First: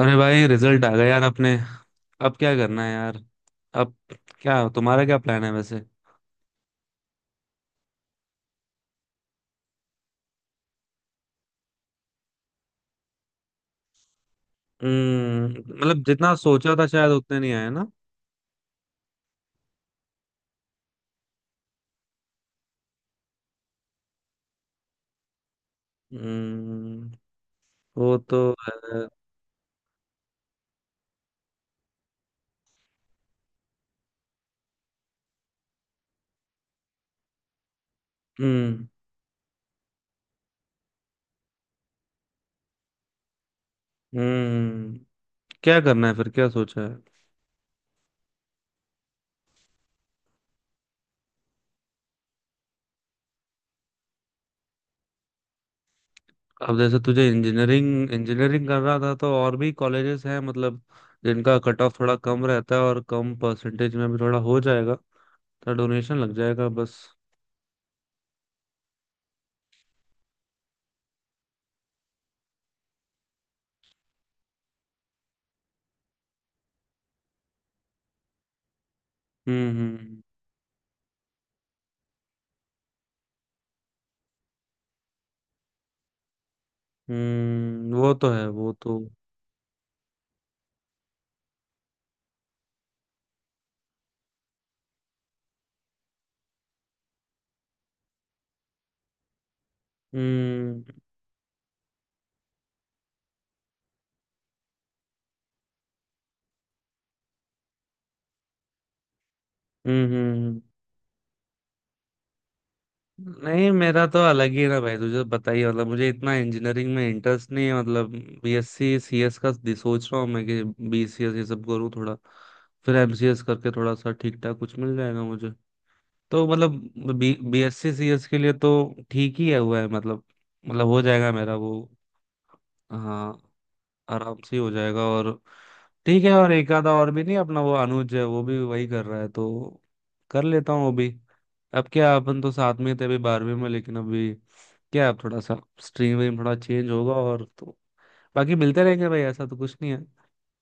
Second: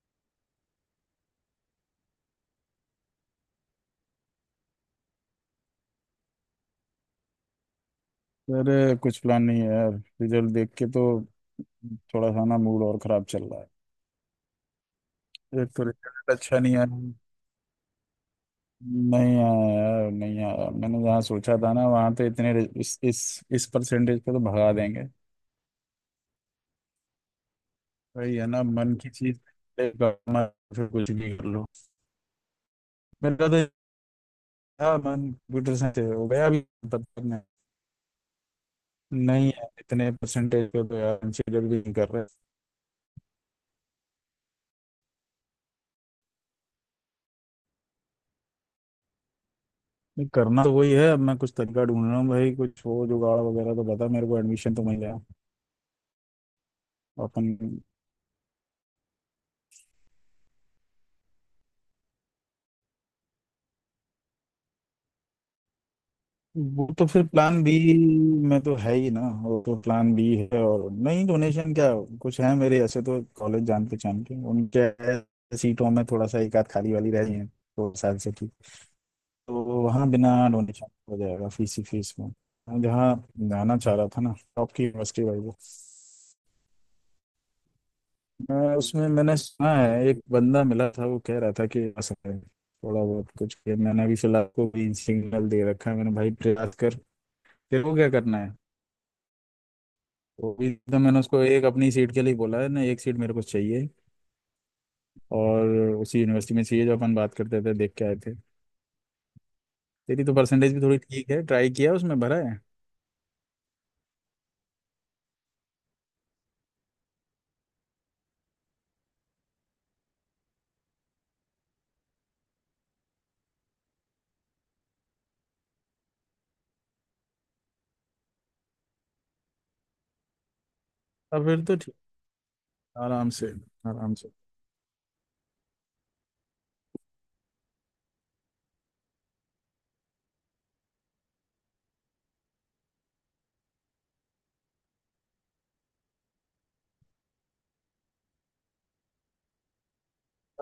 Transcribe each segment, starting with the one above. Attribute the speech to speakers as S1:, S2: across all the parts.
S1: अरे भाई, रिजल्ट आ गया यार अपने। अब क्या करना है यार। अब क्या तुम्हारा क्या प्लान है वैसे।
S2: अरे कुछ प्लान नहीं है यार। रिजल्ट देख के तो थोड़ा सा ना मूड और खराब चल रहा
S1: हम्म।
S2: है। एक तो
S1: मतलब
S2: रिजल्ट
S1: जितना
S2: अच्छा
S1: सोचा
S2: नहीं
S1: था
S2: आया,
S1: शायद उतने नहीं आए ना।
S2: नहीं आया यार, नहीं आया। मैंने जहाँ सोचा था ना वहाँ तो इतने रि- इस परसेंटेज पे तो भगा देंगे।
S1: हम्म। वो
S2: भाई
S1: तो
S2: है ना मन
S1: है।
S2: की चीज करना, फिर कुछ भी कर लो। मेरा तो था मन कंप्यूटर साइंस से, हो गया अभी तब तक नहीं।
S1: हम्म।
S2: नहीं है, इतने परसेंटेज पे तो यार कंसिडर भी नहीं कर रहे।
S1: हम्म। क्या करना है फिर, क्या सोचा है?
S2: नहीं, करना तो वही है। अब मैं कुछ तरीका ढूंढ रहा हूँ भाई, कुछ हो जुगाड़ वगैरह तो बता मेरे को, एडमिशन तो मिल जाए।
S1: अब जैसे तुझे
S2: अपन
S1: इंजीनियरिंग, इंजीनियरिंग कर रहा था तो और भी कॉलेजेस हैं, मतलब जिनका कट ऑफ थोड़ा कम रहता है और कम परसेंटेज में भी थोड़ा हो जाएगा। तो डोनेशन लग जाएगा
S2: वो
S1: बस।
S2: तो फिर प्लान बी में तो है ही ना, वो तो प्लान बी है। और नहीं डोनेशन क्या कुछ है मेरे, ऐसे तो कॉलेज जान पहचान के उनके है, सीटों में थोड़ा सा एक आध खाली वाली रह रही है तो शायद से ठीक, तो
S1: हम्म।
S2: वहाँ
S1: हम्म।
S2: बिना डोनेशन हो जाएगा, फीस ही फीस में। मैं जहाँ जाना चाह रहा था ना टॉप की यूनिवर्सिटी भाई, वो
S1: वो तो है वो
S2: मैं
S1: तो।
S2: उसमें मैंने सुना है एक बंदा मिला था, वो कह रहा था कि आ सकता है, थोड़ा बहुत कुछ किया। मैंने अभी फिलहाल को भी सिग्नल दे रखा है, मैंने भाई प्रयास कर। तेरे को क्या करना है? वो भी
S1: हम्म।
S2: तो मैंने उसको एक अपनी सीट के लिए बोला है ना, एक सीट मेरे को चाहिए। और उसी यूनिवर्सिटी में चाहिए जो अपन बात करते थे, देख के आए थे।
S1: हम्म।
S2: तेरी तो
S1: हम्म।
S2: परसेंटेज भी थोड़ी ठीक है, ट्राई किया उसमें, भरा है।
S1: नहीं, मेरा तो अलग ही है ना भाई, तुझे बताइए मतलब मुझे इतना इंजीनियरिंग में इंटरेस्ट नहीं है मतलब। बीएससी सीएस का सोच रहा हूँ मैं कि बीसीएस ये सब करूँ थोड़ा। फिर एमसीएस करके थोड़ा सा ठीक ठाक कुछ मिल जाएगा मुझे। तो मतलब बी बीएससी सीएस के लिए तो ठीक ही है, हुआ है मतलब। मतलब हो जाएगा
S2: अब
S1: मेरा
S2: फिर
S1: वो।
S2: तो ठीक। आराम
S1: हाँ।
S2: से। आराम से।
S1: आराम से ही हो जाएगा। और ठीक है, और एक आधा और भी नहीं अपना वो अनुज है, वो भी वही कर रहा है तो कर लेता हूँ वो भी। अब क्या, अपन तो साथ में थे अभी 12वीं में, लेकिन अभी क्या अब थोड़ा सा स्ट्रीम वीम थोड़ा चेंज होगा और तो बाकी मिलते रहेंगे भाई, ऐसा तो कुछ नहीं है।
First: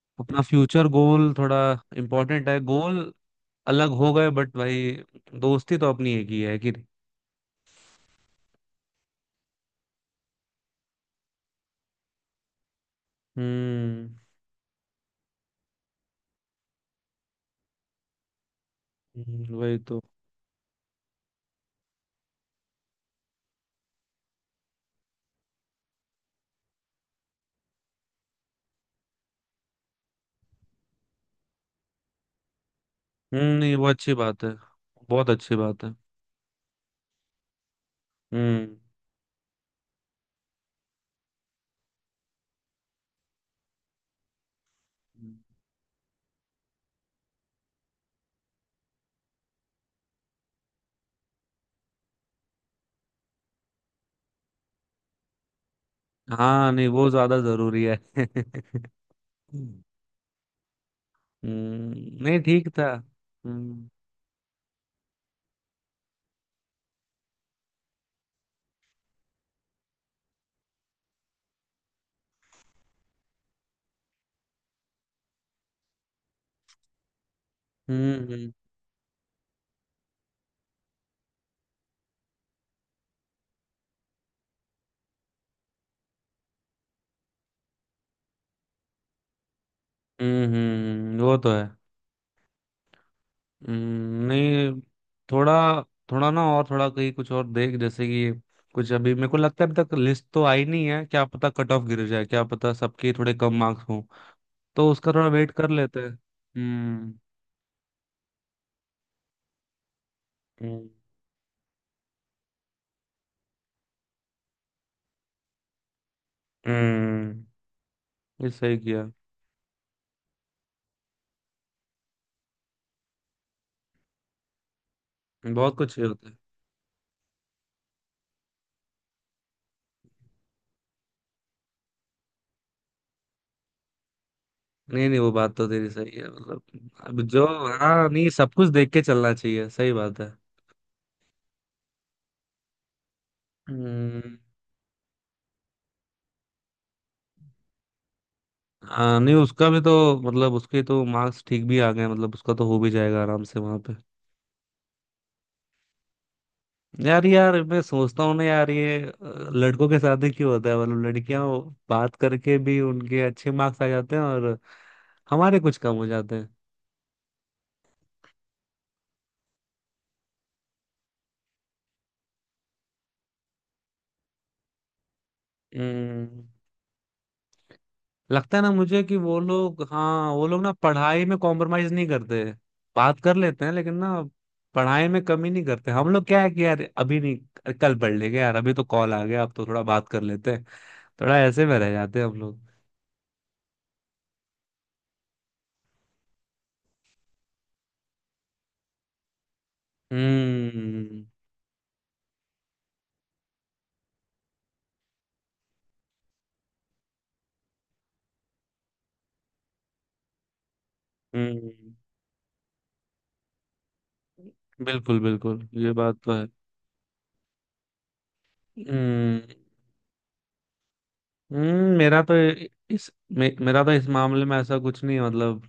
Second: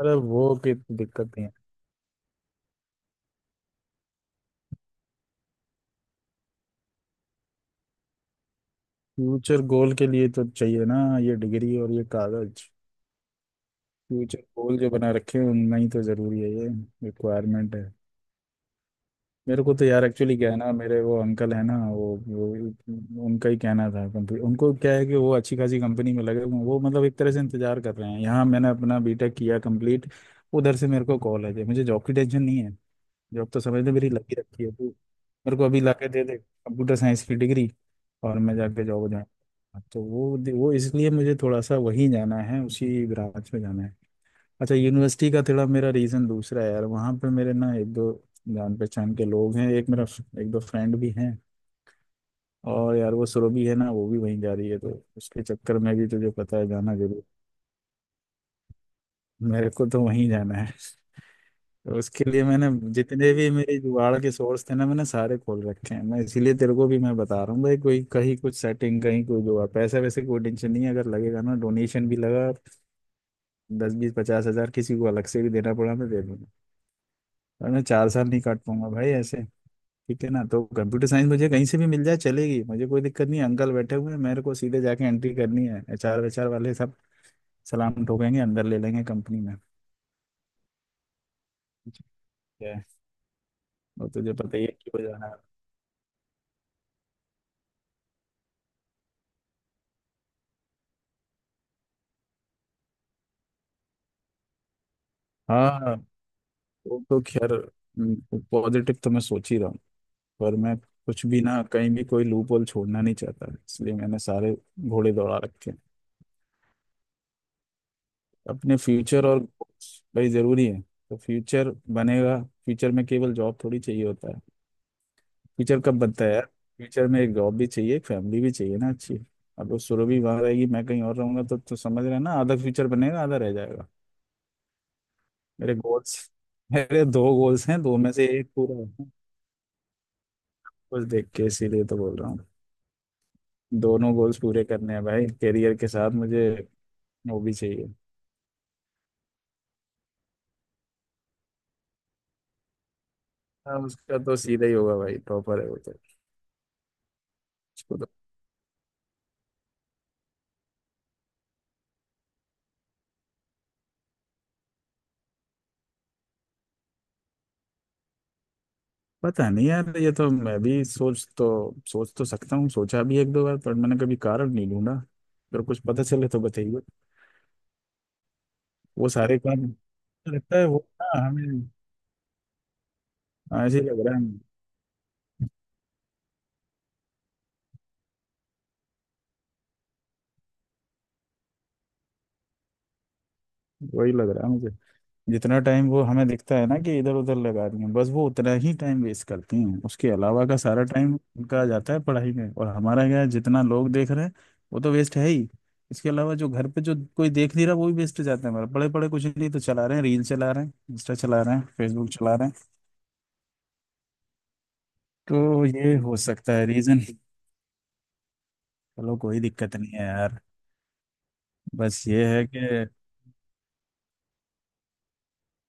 S2: अरे
S1: अपना
S2: वो की
S1: फ्यूचर
S2: दिक्कत
S1: गोल
S2: नहीं है।
S1: थोड़ा इम्पोर्टेंट है। गोल अलग हो गए बट भाई, दोस्ती तो अपनी एक ही है, कि नहीं?
S2: फ्यूचर गोल के लिए तो चाहिए ना ये डिग्री और ये कागज।
S1: हम्म।
S2: फ्यूचर गोल जो बना रखे हैं उनमें ही तो जरूरी है ये रिक्वायरमेंट है। मेरे को
S1: वही
S2: तो
S1: तो।
S2: यार एक्चुअली क्या है ना, मेरे वो अंकल है ना वो उनका ही कहना था। कंपनी उनको क्या है कि वो अच्छी खासी कंपनी में लगे हुए हैं। वो मतलब एक तरह से इंतजार कर रहे हैं, यहाँ मैंने अपना बीटेक किया कंप्लीट, उधर से मेरे को कॉल है। मुझे जॉब की टेंशन नहीं है। जॉब
S1: हम्म,
S2: तो
S1: नहीं
S2: समझ
S1: वो
S2: ले मेरी
S1: अच्छी
S2: लगी
S1: बात है।
S2: रखी है। तू
S1: बहुत अच्छी
S2: मेरे को अभी
S1: बात
S2: ला
S1: है।
S2: के दे दे कंप्यूटर साइंस की डिग्री, और मैं
S1: हम्म।
S2: जाके जॉब हो जाऊँ। तो वो इसलिए मुझे थोड़ा सा वहीं जाना है, उसी ब्रांच में जाना है। अच्छा यूनिवर्सिटी का थोड़ा मेरा रीज़न दूसरा है यार, वहाँ पे मेरे ना एक दो जान पहचान के लोग हैं, एक मेरा एक दो फ्रेंड भी हैं। और यार वो सुरभि है ना, वो भी वहीं जा रही है, तो उसके चक्कर में भी तुझे पता है
S1: हाँ नहीं,
S2: जाना
S1: वो
S2: जरूर।
S1: ज्यादा जरूरी है। हम्म,
S2: मेरे को तो वहीं जाना है। तो उसके
S1: नहीं
S2: लिए
S1: ठीक
S2: मैंने
S1: था।
S2: जितने भी मेरे
S1: हम्म।
S2: जुगाड़ के सोर्स थे ना मैंने सारे खोल रखे हैं। मैं इसीलिए तेरे को भी मैं बता रहा हूँ भाई, कोई कहीं कुछ सेटिंग कहीं कोई जुगाड़ पैसा वैसे कोई टेंशन नहीं है। अगर लगेगा ना डोनेशन भी, लगा दस बीस 50,000 किसी को अलग से भी देना पड़ा, मैं दे दूंगा। और मैं 4 साल नहीं
S1: हम्म।
S2: काट पाऊंगा भाई ऐसे, ठीक है ना। तो कंप्यूटर साइंस मुझे कहीं से भी मिल जाए चलेगी, मुझे कोई दिक्कत नहीं है। अंकल बैठे हुए हैं, मेरे को सीधे जाके एंट्री करनी है, एचआर वेचआर वाले सब सलाम ठोकेंगे, अंदर ले लेंगे कंपनी में।
S1: हम्म। वो तो है।
S2: ठीक है। और तुझे पता ही है
S1: नहीं
S2: क्यों जाना है।
S1: थोड़ा थोड़ा ना, और थोड़ा कहीं कुछ और देख जैसे कि कुछ। अभी मेरे को लगता है अभी तक लिस्ट तो आई नहीं है, क्या पता कट ऑफ गिर जाए, क्या पता सबके थोड़े कम मार्क्स हों। तो उसका थोड़ा वेट कर
S2: हाँ,
S1: लेते हैं।
S2: वो
S1: हम्म।
S2: तो खैर पॉजिटिव तो मैं सोच ही रहा हूँ, पर मैं
S1: हम्म।
S2: कुछ भी ना कहीं भी कोई लूप होल छोड़ना नहीं चाहता, इसलिए मैंने सारे घोड़े दौड़ा रखे हैं।
S1: हम्म, ये
S2: अपने
S1: सही किया।
S2: फ्यूचर और भाई जरूरी है, तो फ्यूचर बनेगा। फ्यूचर में केवल जॉब थोड़ी चाहिए होता है।
S1: बहुत
S2: फ्यूचर
S1: कुछ
S2: कब
S1: ये
S2: बनता
S1: होता
S2: है
S1: है।
S2: यार, फ्यूचर में एक जॉब भी चाहिए, एक फैमिली भी चाहिए ना अच्छी। अब वो सुरभि वहां रहेगी मैं कहीं और रहूंगा, तो समझ रहे हैं ना, आधा फ्यूचर बनेगा आधा रह जाएगा।
S1: नहीं नहीं, वो बात तो
S2: मेरे
S1: तेरी सही
S2: गोल्स,
S1: है मतलब।
S2: मेरे
S1: अब
S2: दो
S1: जो,
S2: गोल्स हैं, दो
S1: हाँ
S2: में से
S1: नहीं,
S2: एक
S1: सब कुछ
S2: पूरा
S1: देख के
S2: होगा,
S1: चलना चाहिए, सही बात है।
S2: कुछ देख के इसीलिए तो बोल रहा हूँ। दोनों
S1: हम्म।
S2: गोल्स पूरे करने हैं भाई, करियर के साथ मुझे वो भी चाहिए।
S1: हाँ नहीं, उसका भी तो, मतलब उसके तो मार्क्स ठीक भी आ गए, मतलब उसका तो हो भी जाएगा आराम से वहां
S2: हाँ
S1: पे।
S2: उसका तो सीधा ही होगा भाई, टॉपर है वो तो।
S1: यार यार, मैं
S2: उसको तो
S1: सोचता हूँ ना यार ये लड़कों के साथ ही क्यों होता है? मतलब लड़कियां बात करके भी उनके अच्छे मार्क्स आ जाते हैं, और हमारे कुछ कम हो जाते हैं।
S2: पता नहीं यार, ये तो मैं भी सोच तो सकता हूँ, सोचा भी एक दो बार, पर मैंने कभी कारण नहीं ढूंढा। अगर कुछ पता चले तो
S1: हम्म।
S2: बताइए।
S1: लगता है ना मुझे
S2: वो
S1: कि वो
S2: सारे काम
S1: लोग, हाँ वो
S2: लगता
S1: लोग
S2: है
S1: ना
S2: वो,
S1: पढ़ाई
S2: हाँ
S1: में
S2: हमें,
S1: कॉम्प्रोमाइज नहीं करते, बात कर लेते
S2: हाँ,
S1: हैं
S2: ऐसे ही
S1: लेकिन
S2: लग रहा है
S1: ना
S2: हमें।
S1: पढ़ाई में कमी नहीं करते। हम लोग क्या है कि यार, अभी नहीं कल पढ़ लेंगे यार, अभी तो कॉल आ गया, अब तो थोड़ा बात कर लेते हैं। थोड़ा ऐसे में रह जाते हैं हम लोग।
S2: वही लग रहा है मुझे। जितना टाइम वो हमें दिखता है ना कि इधर उधर लगा रही हैं बस, वो उतना ही टाइम वेस्ट करती हैं, उसके अलावा का सारा टाइम
S1: हम्म।
S2: उनका जाता है पढ़ाई में। और हमारा क्या है, जितना लोग देख रहे हैं वो तो वेस्ट है ही, इसके अलावा जो घर पे जो कोई देख नहीं रहा वो भी वेस्ट जाता है हमारा। पड़े पड़े कुछ नहीं तो चला रहे हैं, रील चला रहे हैं, इंस्टा चला रहे हैं,
S1: हम्म,
S2: फेसबुक चला रहे हैं।
S1: बिल्कुल
S2: तो
S1: बिल्कुल, ये
S2: ये
S1: बात
S2: हो
S1: तो है।
S2: सकता है रीजन। चलो
S1: हम्म।
S2: कोई दिक्कत नहीं है यार,
S1: हम्म।
S2: बस
S1: मेरा
S2: ये
S1: तो
S2: है कि,
S1: मेरा तो इस मामले में ऐसा कुछ नहीं है, मतलब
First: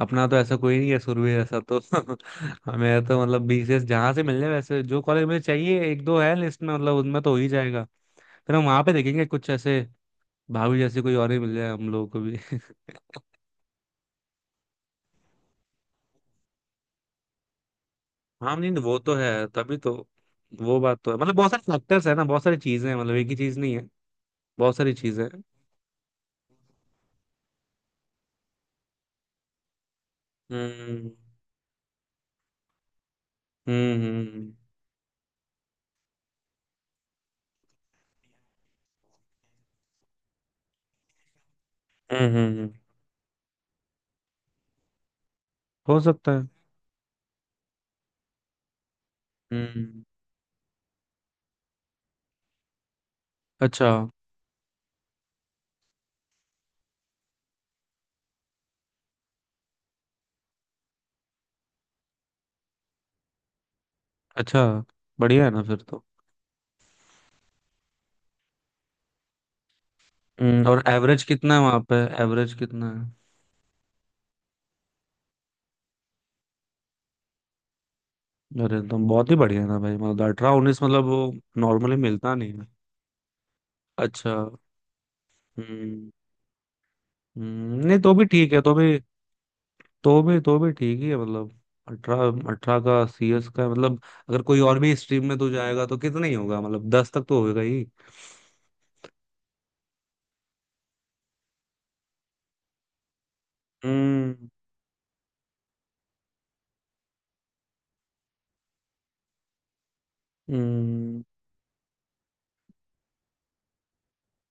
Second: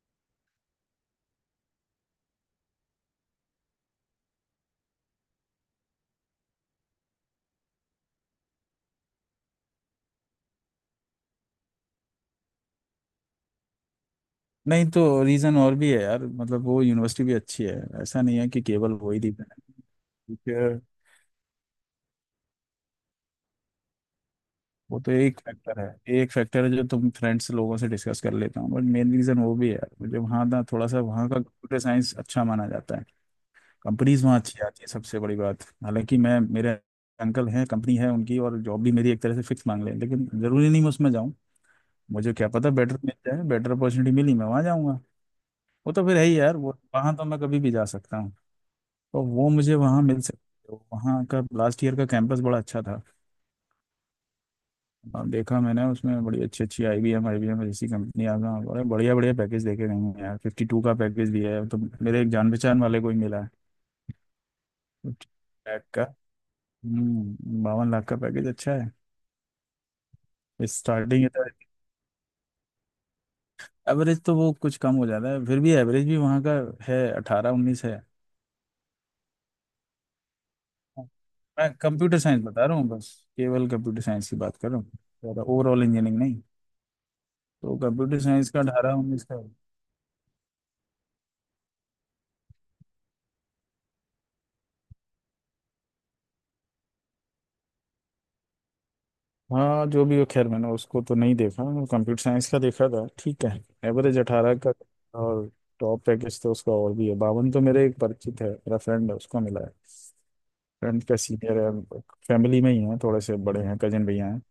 S1: अपना तो ऐसा कोई नहीं है, सुरभि ऐसा तो। मेरा तो मतलब बीसीएस जहां से मिल जाए, वैसे जो कॉलेज मुझे चाहिए एक दो है लिस्ट में, मतलब उनमें तो हो ही जाएगा। फिर हम वहां पे देखेंगे कुछ ऐसे, भाभी जैसे कोई और ही मिल जाए हम लोगों को भी।
S2: नहीं तो रीज़न और भी है यार, मतलब वो यूनिवर्सिटी भी अच्छी है। ऐसा नहीं है
S1: हाँ
S2: कि
S1: नहीं
S2: केवल
S1: वो तो
S2: वही दी
S1: है, तभी तो, वो
S2: है।
S1: बात तो है मतलब, बहुत सारे फैक्टर्स है ना, बहुत सारी चीजें हैं, मतलब एक ही चीज नहीं है, बहुत सारी
S2: वो तो
S1: चीजें
S2: एक
S1: हैं।
S2: फैक्टर है, एक फैक्टर है जो तुम फ्रेंड्स लोगों से डिस्कस कर लेता हूँ, बट मेन रीज़न वो भी है यार, मुझे वहाँ ना थोड़ा सा,
S1: हम्म।
S2: वहाँ का कंप्यूटर साइंस अच्छा माना जाता है।
S1: हम्म।
S2: कंपनीज वहाँ
S1: हम्म।
S2: अच्छी आती है सबसे बड़ी बात। हालांकि मैं मेरे अंकल हैं कंपनी है उनकी और जॉब भी मेरी एक तरह से फिक्स मांग ले, लेकिन ज़रूरी नहीं मैं उसमें जाऊँ।
S1: हम्म।
S2: मुझे क्या पता बेटर मिल जाए, बेटर अपॉर्चुनिटी मिली मैं वहाँ जाऊँगा। वो
S1: हो
S2: तो फिर है
S1: सकता
S2: ही
S1: है।
S2: यार, वो वहाँ तो मैं कभी भी जा सकता। तो वो मुझे वहाँ
S1: हम्म,
S2: मिल सकती है। वहाँ का लास्ट ईयर का कैंपस बड़ा अच्छा था।
S1: अच्छा।
S2: और देखा मैंने उसमें, बड़ी अच्छी अच्छी आई बी एम जैसी कंपनियाँ का बड़े बढ़िया बढ़िया पैकेज देखे गए हैं यार। फिफ्टी टू का पैकेज भी है, तो मेरे एक जान पहचान वाले को ही मिला है।
S1: अच्छा,
S2: 50
S1: बढ़िया है ना फिर
S2: लाख का।
S1: तो।
S2: 52 लाख का पैकेज अच्छा है।
S1: हम्म, और
S2: स्टार्टिंग
S1: एवरेज
S2: है तो।
S1: कितना है वहां पे? एवरेज कितना है?
S2: एवरेज तो वो कुछ कम हो जाता है, फिर भी एवरेज भी वहाँ का है 18-19 है।
S1: अरे एकदम बहुत ही बढ़िया था भाई, मतलब 18-19, मतलब वो
S2: मैं
S1: नॉर्मली
S2: कंप्यूटर
S1: मिलता
S2: साइंस
S1: नहीं
S2: बता
S1: है।
S2: रहा हूँ बस, केवल कंप्यूटर साइंस
S1: अच्छा।
S2: की बात कर रहा हूँ, ज़्यादा ओवरऑल
S1: हम्म।
S2: इंजीनियरिंग नहीं। तो
S1: नहीं तो
S2: कंप्यूटर
S1: भी
S2: साइंस
S1: ठीक
S2: का
S1: है, तो
S2: अठारह
S1: भी
S2: उन्नीस का।
S1: तो भी, तो भी ठीक ही है मतलब। अठारह अठारह का सीएस का मतलब, अगर कोई और भी स्ट्रीम में तो जाएगा तो कितना ही होगा? मतलब 10 तक तो होगा ही।
S2: हाँ जो भी हो खैर, मैंने उसको तो नहीं देखा, कंप्यूटर साइंस का देखा था, ठीक है। एवरेज
S1: हम्म।
S2: अठारह का। और टॉप पैकेज तो उसका और भी है बावन, तो मेरे एक परिचित है, मेरा फ्रेंड है उसको मिला है। फ्रेंड का
S1: हम्म।
S2: सीनियर है, फैमिली में ही है, थोड़े से बड़े हैं, कजन भैया हैं।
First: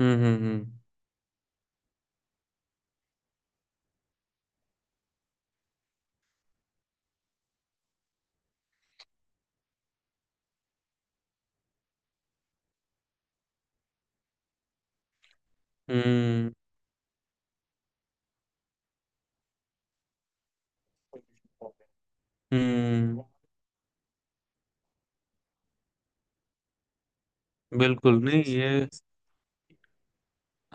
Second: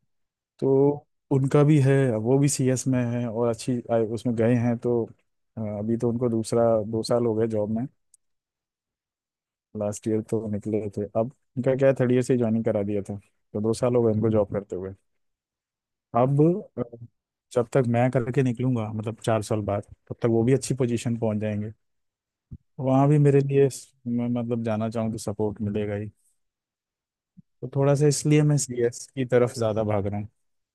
S1: हम्म। हम्म।
S2: तो उनका भी है। अब वो भी सीएस में है और अच्छी उसमें गए हैं तो अभी तो उनको दूसरा 2 साल हो गए जॉब में। लास्ट ईयर तो निकले थे। अब उनका क्या है थर्ड ईयर से ज्वाइनिंग करा दिया था, तो 2 साल हो गए उनको जॉब करते हुए। अब
S1: हम्म।
S2: अ, जब तक मैं करके निकलूंगा, मतलब 4 साल बाद, तब तक वो भी अच्छी पोजीशन पहुंच जाएंगे।
S1: हम्म,
S2: वहां भी
S1: हम्म,
S2: मेरे लिए मैं मतलब जाना चाहूँ तो सपोर्ट मिलेगा ही। तो थोड़ा सा
S1: बिल्कुल नहीं
S2: इसलिए मैं
S1: ये।
S2: सीएस की तरफ ज्यादा भाग रहा हूँ।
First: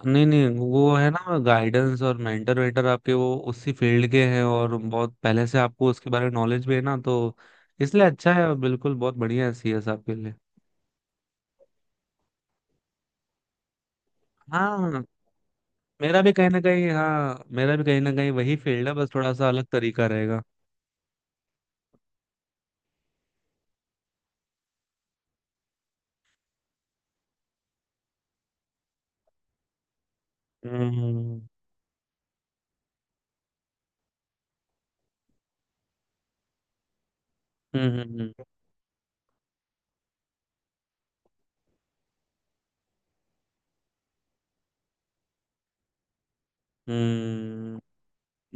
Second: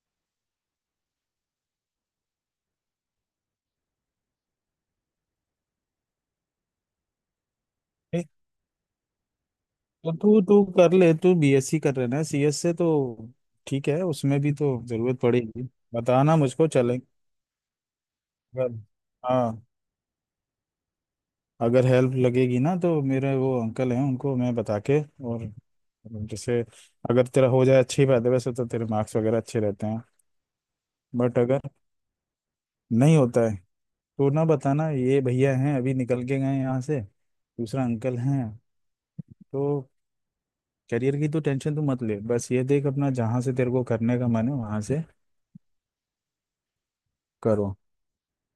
S1: नहीं नहीं, वो है ना गाइडेंस और मेंटर वेंटर आपके, वो उसी फील्ड के हैं और बहुत पहले से आपको उसके बारे में नॉलेज भी है ना, तो इसलिए
S2: ए,
S1: अच्छा है और बिल्कुल बहुत बढ़िया है सीएस
S2: तो
S1: आपके लिए।
S2: तू तू कर ले। तू बीएससी कर रहे ना सीएस से, तो ठीक है, उसमें भी तो
S1: हाँ
S2: जरूरत पड़ेगी।
S1: मेरा भी
S2: बताना
S1: कहीं ना
S2: मुझको,
S1: कहीं,
S2: चले
S1: हाँ मेरा भी कहीं ना कहीं वही
S2: अगर-
S1: फील्ड है, बस थोड़ा सा
S2: हाँ
S1: अलग तरीका रहेगा।
S2: अगर हेल्प लगेगी ना तो मेरे वो अंकल हैं उनको मैं बता के, और जैसे अगर तेरा हो जाए अच्छी बात है, वैसे तो तेरे मार्क्स वगैरह अच्छे रहते हैं,
S1: हम्म।
S2: बट अगर नहीं होता है तो ना बताना, ये भैया हैं अभी निकल के गए यहाँ से दूसरा
S1: हम्म।
S2: अंकल
S1: हम्म।
S2: हैं। तो करियर की तो टेंशन तू मत ले, बस ये देख अपना, जहाँ से तेरे को करने का मन है वहाँ से करो।
S1: हम्म।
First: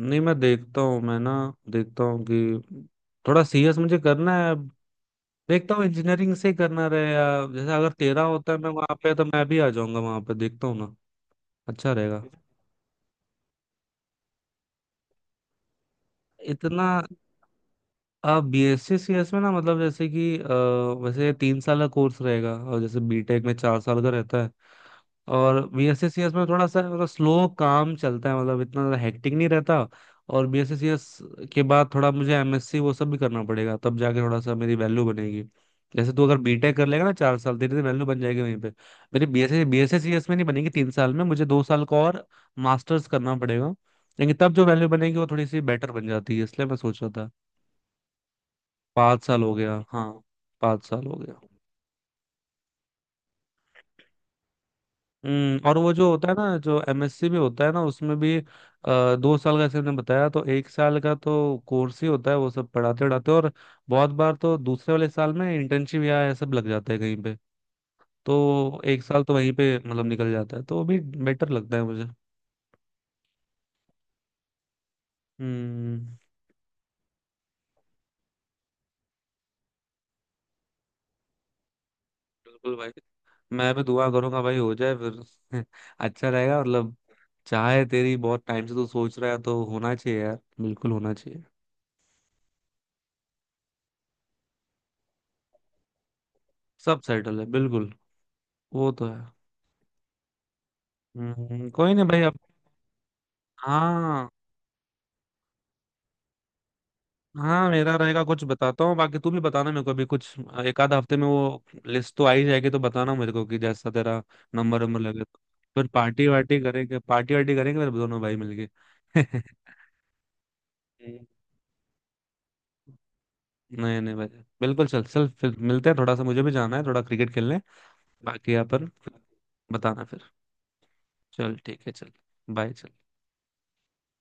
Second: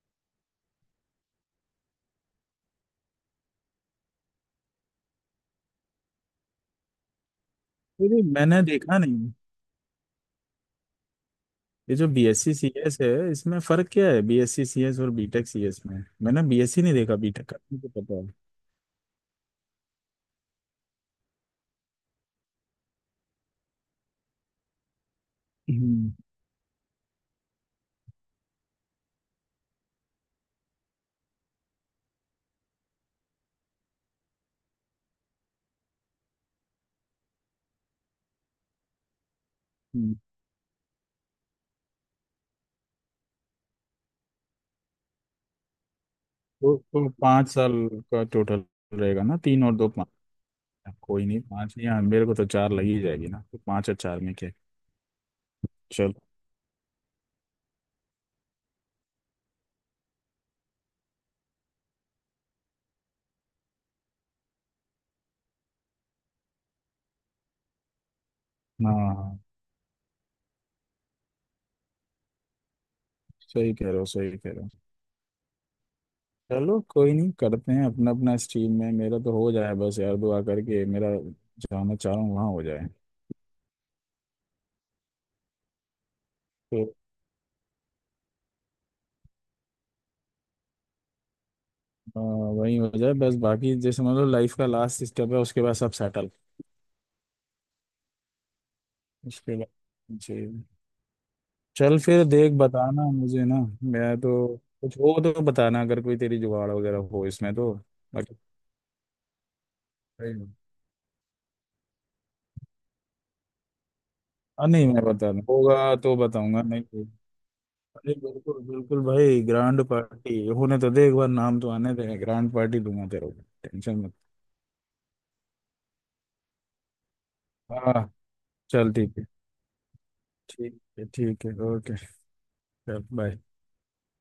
S1: नहीं मैं देखता हूँ, मैं ना देखता हूँ कि थोड़ा सीएस मुझे करना है अब, देखता हूँ इंजीनियरिंग से करना रहे, या जैसे अगर
S2: अरे
S1: तेरा होता है
S2: मैंने
S1: मैं वहां
S2: देखा
S1: पे तो
S2: नहीं,
S1: मैं भी आ जाऊंगा वहां पे, देखता हूँ ना। अच्छा
S2: ये जो
S1: रहेगा,
S2: बी
S1: ठीक
S2: एस सी सी एस है, इसमें फर्क क्या है B S C C S और बी टेक सी एस में? मैंने
S1: है
S2: बी एस सी
S1: इतना।
S2: नहीं देखा, बी टेक का मुझे पता है।
S1: अब बीएससी सीएस में ना, मतलब जैसे कि वैसे 3 साल का कोर्स रहेगा, और जैसे बीटेक में 4 साल का रहता है। और बीएससी
S2: हम्म,
S1: सीएस में थोड़ा सा मतलब स्लो काम चलता है, मतलब इतना ज़्यादा हेक्टिक नहीं रहता। और बीएससी सीएस के बाद थोड़ा मुझे एमएससी वो सब भी करना पड़ेगा, तब जाके थोड़ा सा मेरी वैल्यू बनेगी। जैसे तू अगर बीटेक कर लेगा ना 4 साल, तेरी तो वैल्यू बन जाएगी वहीं पे। मेरी बीएससी बीएससी
S2: हम्म।
S1: सीएस में नहीं बनेगी 3 साल में, मुझे 2 साल का और मास्टर्स करना पड़ेगा। लेकिन तब जो वैल्यू बनेगी वो थोड़ी सी बेटर बन जाती है, इसलिए मैं
S2: तो,
S1: सोच रहा
S2: तो
S1: था।
S2: 5 साल का टोटल
S1: पाँच
S2: रहेगा ना,
S1: साल हो
S2: तीन
S1: गया,
S2: और दो पाँच।
S1: हाँ। 5 साल हो
S2: कोई
S1: गया।
S2: नहीं पाँच नहीं, हाँ, मेरे को तो चार लग ही जाएगी ना, तो पाँच और चार में क्या है?
S1: हम्म, और वो जो
S2: चल।
S1: होता है ना, जो एमएससी में होता है ना, उसमें भी 2 साल का जैसे हमने बताया, तो 1 साल का तो कोर्स ही होता है वो सब, पढ़ाते पढ़ाते, और बहुत बार तो दूसरे वाले साल में इंटर्नशिप या ये सब लग जाता है कहीं पे। तो 1 साल तो
S2: हाँ
S1: वहीं पे मतलब निकल जाता है, तो वो भी बेटर लगता है मुझे।
S2: सही कह रहे हो, सही कह रहे हो।
S1: हम्म।
S2: चलो कोई नहीं, करते हैं अपना अपना स्ट्रीम में, मेरा तो हो जाए बस यार दुआ करके, मेरा जाना चाह रहा हूँ वहाँ, हो
S1: बिल्कुल
S2: जाए
S1: भाई, मैं भी दुआ करूंगा भाई हो जाए फिर। अच्छा रहेगा
S2: तो।
S1: मतलब। चाहे तेरी बहुत टाइम से तू सोच रहा है तो होना चाहिए यार, बिल्कुल होना चाहिए।
S2: वही हो जाए बस, बाकी जैसे मतलब लाइफ का लास्ट स्टेप है, उसके बाद सब सेटल।
S1: सब सेटल है बिल्कुल। वो तो है।
S2: उसके बाद जी।
S1: कोई
S2: चल
S1: नहीं भाई
S2: फिर,
S1: अब।
S2: देख बताना मुझे ना। मैं
S1: हाँ।
S2: तो, कुछ हो तो बताना, अगर कोई तेरी जुगाड़ वगैरह हो इसमें
S1: हाँ
S2: तो।
S1: मेरा रहेगा,
S2: बाकी
S1: कुछ बताता हूँ, बाकी तू भी बताना, मेरे को भी कुछ एक आध हफ्ते में वो लिस्ट तो आ ही जाएगी, तो बताना मेरे को कि जैसा तेरा
S2: हाँ
S1: नंबर
S2: नहीं,
S1: नंबर
S2: मैं
S1: लगे तो।
S2: बताना
S1: फिर
S2: होगा तो
S1: पार्टी वार्टी
S2: बताऊंगा, नहीं
S1: करेंगे,
S2: तो।
S1: पार्टी वार्टी करेंगे फिर
S2: अरे
S1: दोनों भाई
S2: बिल्कुल
S1: मिलके।
S2: बिल्कुल भाई, ग्रैंड पार्टी होने तो दे, एक बार नाम तो आने दे, ग्रैंड पार्टी दूंगा तेरे को, टेंशन
S1: नहीं
S2: मत।
S1: नहीं भाई, बिल्कुल। चल चल, फिर मिलते हैं, थोड़ा सा मुझे भी जाना है, थोड़ा क्रिकेट खेलने।
S2: हाँ।
S1: बाकी यहाँ पर
S2: चल ठीक है,
S1: बताना फिर।
S2: ठीक है, ठीक है,
S1: चल ठीक है।
S2: ओके।
S1: चल, बाय। चल।
S2: चल बाय।